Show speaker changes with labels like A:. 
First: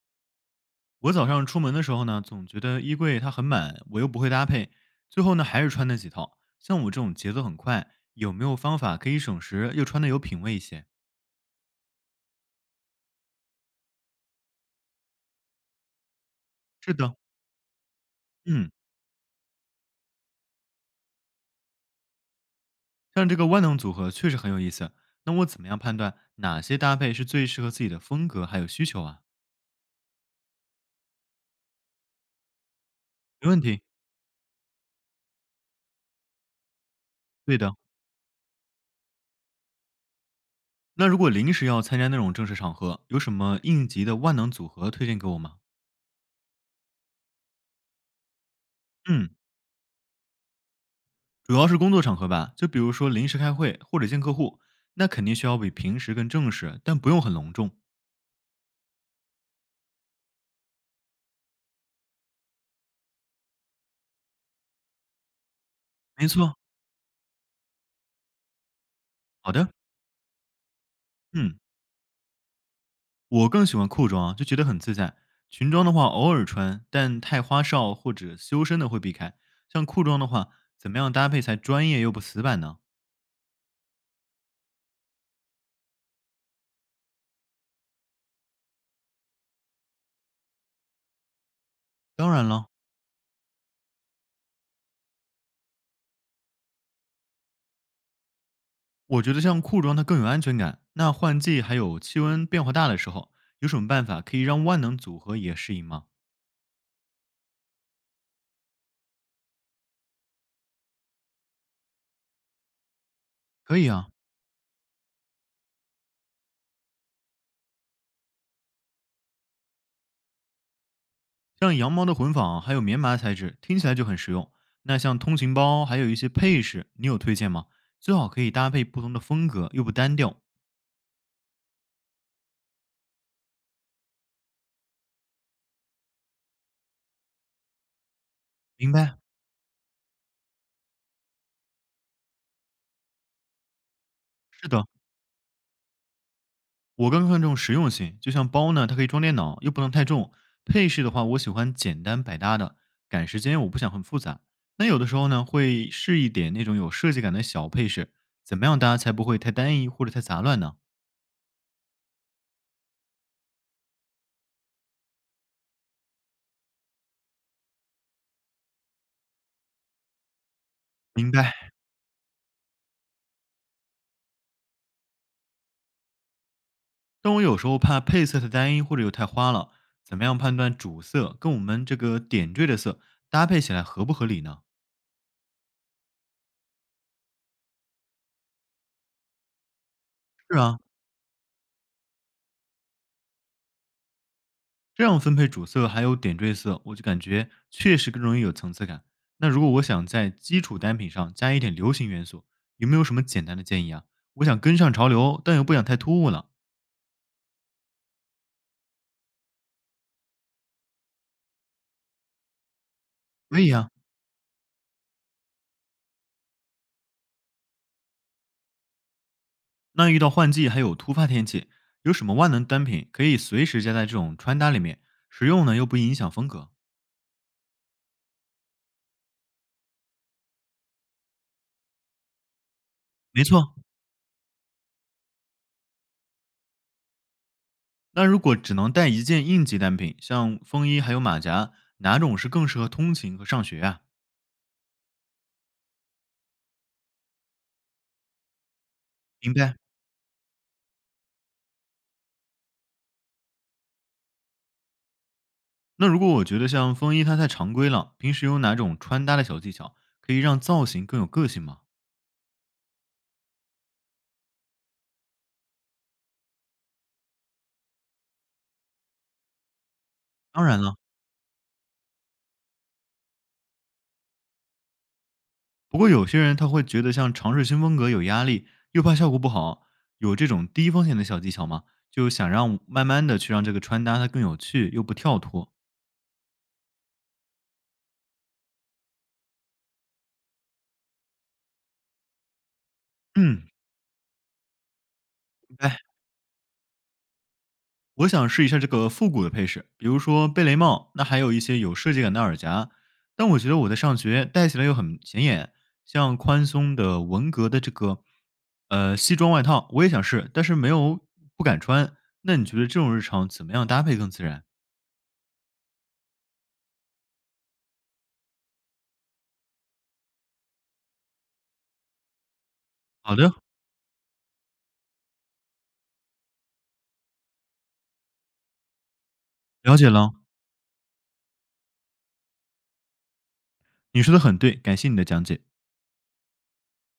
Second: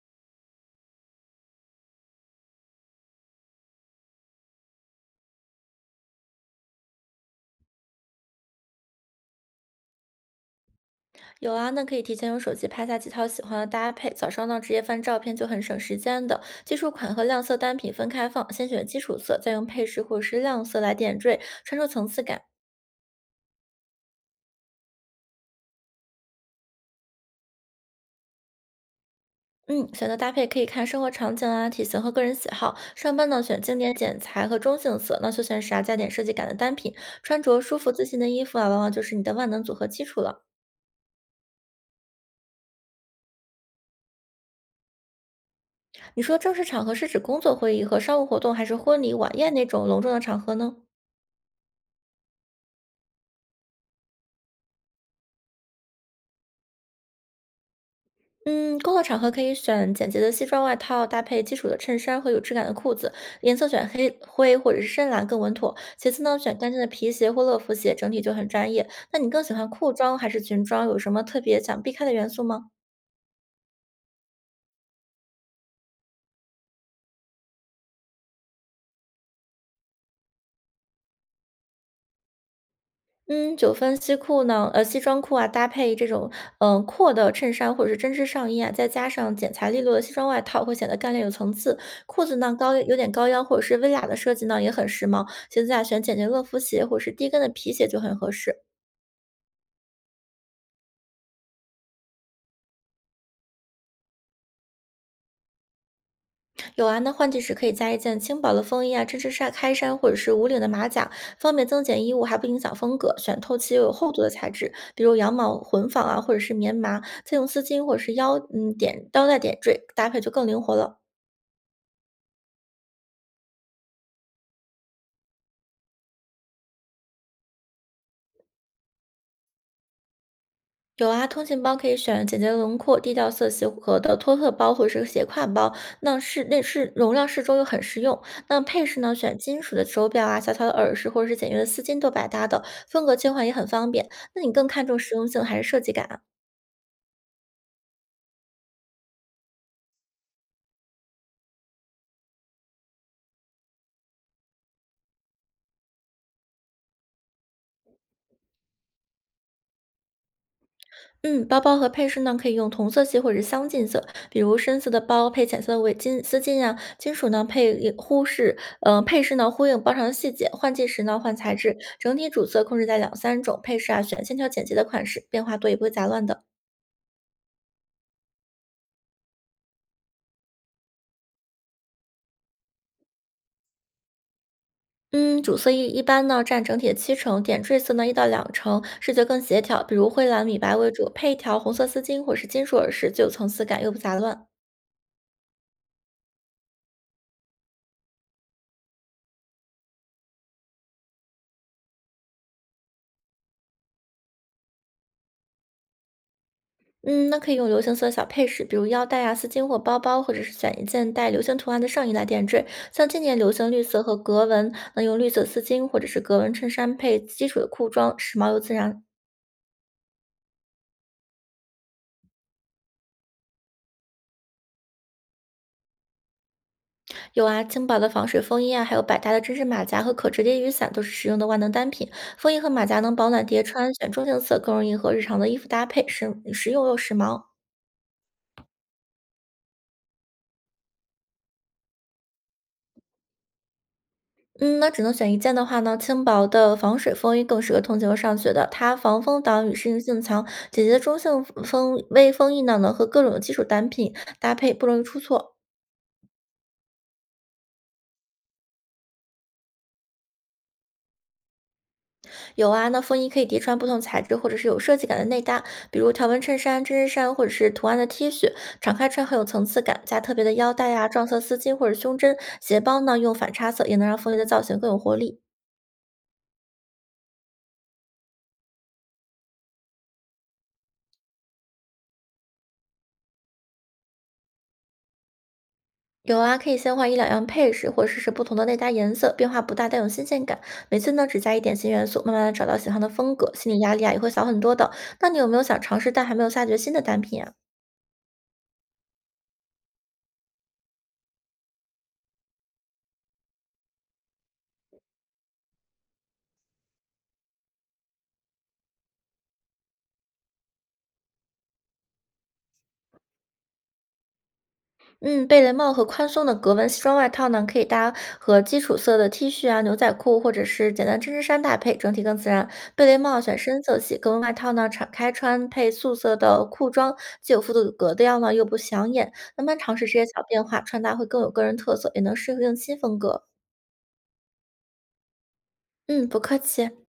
A: 我早上出门的时候呢，总觉得衣柜它很满，我又不会搭配，最后呢还是穿那几套。像我这种节奏很快，有没有方法可以省时又穿的有品味一些？
B: 有啊，那可以提前用手机拍下几套喜欢的搭配，早上呢直接翻照片就很省时间的。基础
A: 是
B: 款
A: 的，
B: 和亮色单品分开放，先
A: 嗯，
B: 选基础色，再用配饰或者是亮色来点缀，穿出层次感。
A: 像这个万能组合确实很有意思。那我怎么样判断哪些搭配是最适合自己的风格还有需求啊？
B: 嗯，选择搭配可以看生活场景啊、体型和个人喜好。上班呢
A: 没
B: 选
A: 问
B: 经
A: 题，
B: 典剪裁和中性色，那休闲时啊加点设计感的单品。穿
A: 对
B: 着
A: 的。
B: 舒服自信的衣服啊，往往就是你的万能组合基础了。
A: 那如果临时要参加那种正式场合，有什么应急的万能组合推荐给我吗？
B: 你说正式场合是指工作会议和商务活动，还是婚礼
A: 嗯，
B: 晚宴那种隆重的场合呢？
A: 主要是工作场合吧，就比如说临时开会或者见客户，那肯定需要比平时更正式，但不用很隆重。
B: 嗯，工作场合可以选简洁的西装外套，搭配基础的衬衫和有质感的裤子，颜色选黑灰或者是深蓝更稳妥。其次
A: 没
B: 呢，
A: 错，
B: 选干净的皮鞋或乐福鞋，整体就很专业。那你更
A: 好
B: 喜
A: 的，
B: 欢裤装还是裙装？有什么特
A: 嗯，
B: 别想避开的元素吗？
A: 我更喜欢裤装啊就觉得很自在。裙装的话偶尔穿，但太花哨或者修身的会避开。像裤装的话，怎么样搭配才专业又不死板呢？
B: 嗯，九分西裤呢，西装裤啊，搭配这种阔的衬衫或者是针织上衣啊，再加上剪裁利落的西装外套，会显得干练有层次。裤
A: 当
B: 子
A: 然
B: 呢
A: 了，
B: 有点高腰或者是微喇的设计呢，也很时髦。鞋子啊，选简洁乐福鞋或者是低跟的皮鞋就很合适。
A: 我觉得像裤装它更有安全感。那换季还有气温变化大的时候，有什么办法可以让万能组合也适应吗？
B: 有啊，那换季时可以加一件轻薄的风衣啊，针织衫、开衫或者是无领的马甲，方便增减衣物，还不影响风格。选透气
A: 可
B: 又
A: 以
B: 有
A: 啊，
B: 厚度的材质，比如羊毛、混纺啊，或者是棉麻。再用丝巾或者是腰带点缀，搭配就更灵活了。
A: 像羊毛的混纺还有棉麻材质，听起来就很实用。那像通勤包还有一些配饰，你有推荐吗？最好可以搭配不同的风格，又不单调。
B: 有啊，通勤包可以选简洁的轮廓、低调色系和的托特包或者是斜挎包，那是那是容量适中又很实用。那配
A: 明
B: 饰呢，
A: 白，
B: 选金属的手表啊、小巧的耳饰或者是简约的丝巾都百搭的，风格切换也很方便。那你更
A: 是
B: 看
A: 的，
B: 重实用性还是设计感啊？
A: 我更看重实用性。就像包呢，它可以装电脑，又不能太重。配饰的话，我喜欢简单百搭的，赶时间我不想很复杂。那有的时候呢，会试一点那种有设计感的小配饰，怎么样搭才不会太单一或者太杂乱呢？
B: 嗯，包包和配饰呢，可以用同色系或者相近色，比如深色的包配浅色的围巾、丝巾呀、金属呢配忽视，配饰呢呼应包上的细节，换季时呢
A: 明
B: 换材
A: 白。
B: 质，整体主色控制在两三种，配饰啊选线条简洁的款式，变化多也不会杂乱的。
A: 但我有时候怕配色太单一或者又太花了，怎么样判断主色跟我们这个点缀的色搭配起来合不合理呢？
B: 嗯，主色一般呢占整体的七成，点缀色呢一到两成，视觉更协调，比如灰蓝、米
A: 是
B: 白
A: 啊，
B: 为主，配一条红色丝巾或是金属耳饰，既有层次感又不杂乱。
A: 这样分配主色还有点缀色，我就感觉确实更容易有层次感。那如果我想在基础单品上加一点流行元素，有没有什么简单的建议啊？我想跟上潮流，但又不想太突兀了。
B: 嗯，那可以用流行色的小配饰，比如腰带啊、丝巾或包包，或者是选一件带流行图案的上衣来点缀。像今年流
A: 可
B: 行
A: 以
B: 绿
A: 啊，
B: 色和格纹，那用绿色丝巾或者是格纹衬衫配基础的裤装，时髦又自然。
A: 那遇到换季还有突发天气，有什么万能单品可以随时加在这种穿搭里面，实用呢又不影响风格？
B: 有啊，轻薄的防水风衣啊，还有百搭的针织马甲和可折叠雨伞，都是实用的万能单品。风衣和马甲能保暖
A: 没
B: 叠
A: 错，
B: 穿，选中性色更容易和日常的衣服搭配，实用又时髦。
A: 那如果只能带一件应急单品，像风衣还有马甲，哪种是更适合通勤和上学啊？
B: 嗯，那只能选一件的话呢，轻薄的防水风衣更适合通勤和上学的，它防风
A: 明
B: 挡雨、
A: 白。
B: 适应性强。简洁的中性风微风衣呢，能和各种的基础单品搭配，不容易出错。
A: 那如果我觉得像风衣它太常规了，平时有哪种穿搭的小技巧可以让造型更有个性吗？
B: 有啊，那风衣可以叠穿不同材质或者是有设计感的内搭，比如条纹衬衫、针织衫或者是图案的 T 恤，敞开穿很有层次感，加特别的
A: 当
B: 腰
A: 然
B: 带
A: 了，
B: 呀、撞色丝巾或者胸针。鞋包呢用反差色也能让风衣的造型更有活力。
A: 不过有些人他会觉得像尝试新风格有压力，又怕效果不好，有这种低风险的小技巧吗？就想让慢慢的去让这个穿搭它更有趣又不跳脱。
B: 有啊，可以先换一两样配饰，或试试不同的内搭颜色，变化不大，但有新鲜感。每次呢，只加一点新元素，慢慢的找到喜欢的风格，
A: 嗯，
B: 心理压力啊也会小很多的。那你有没有
A: 明
B: 想尝
A: 白。
B: 试但还没有下决心的单品啊？
A: 我想试一下这个复古的配饰，比如说贝雷帽，那还有一些有设计感的耳夹。但我觉得我在上学戴起来又很显眼，像宽松的文革的这个西装外套，我也想试，但是没有不敢穿。那你觉得这种日常怎么样搭配更自然？
B: 嗯，贝雷帽和宽松的格纹西装外套呢，可以搭和基础色的 T 恤啊、牛仔裤或者是简单针织衫搭配，整体更自然。贝雷
A: 好
B: 帽
A: 的，
B: 选深色系，格纹外套呢敞开穿配素色的裤装，既有复古格调呢，又不显眼。慢慢尝
A: 了
B: 试
A: 解
B: 这些
A: 了，
B: 小变化，穿搭会更有个人特色，也能适应新风格。
A: 你说的很对，感谢你的讲解。
B: 嗯，不客气。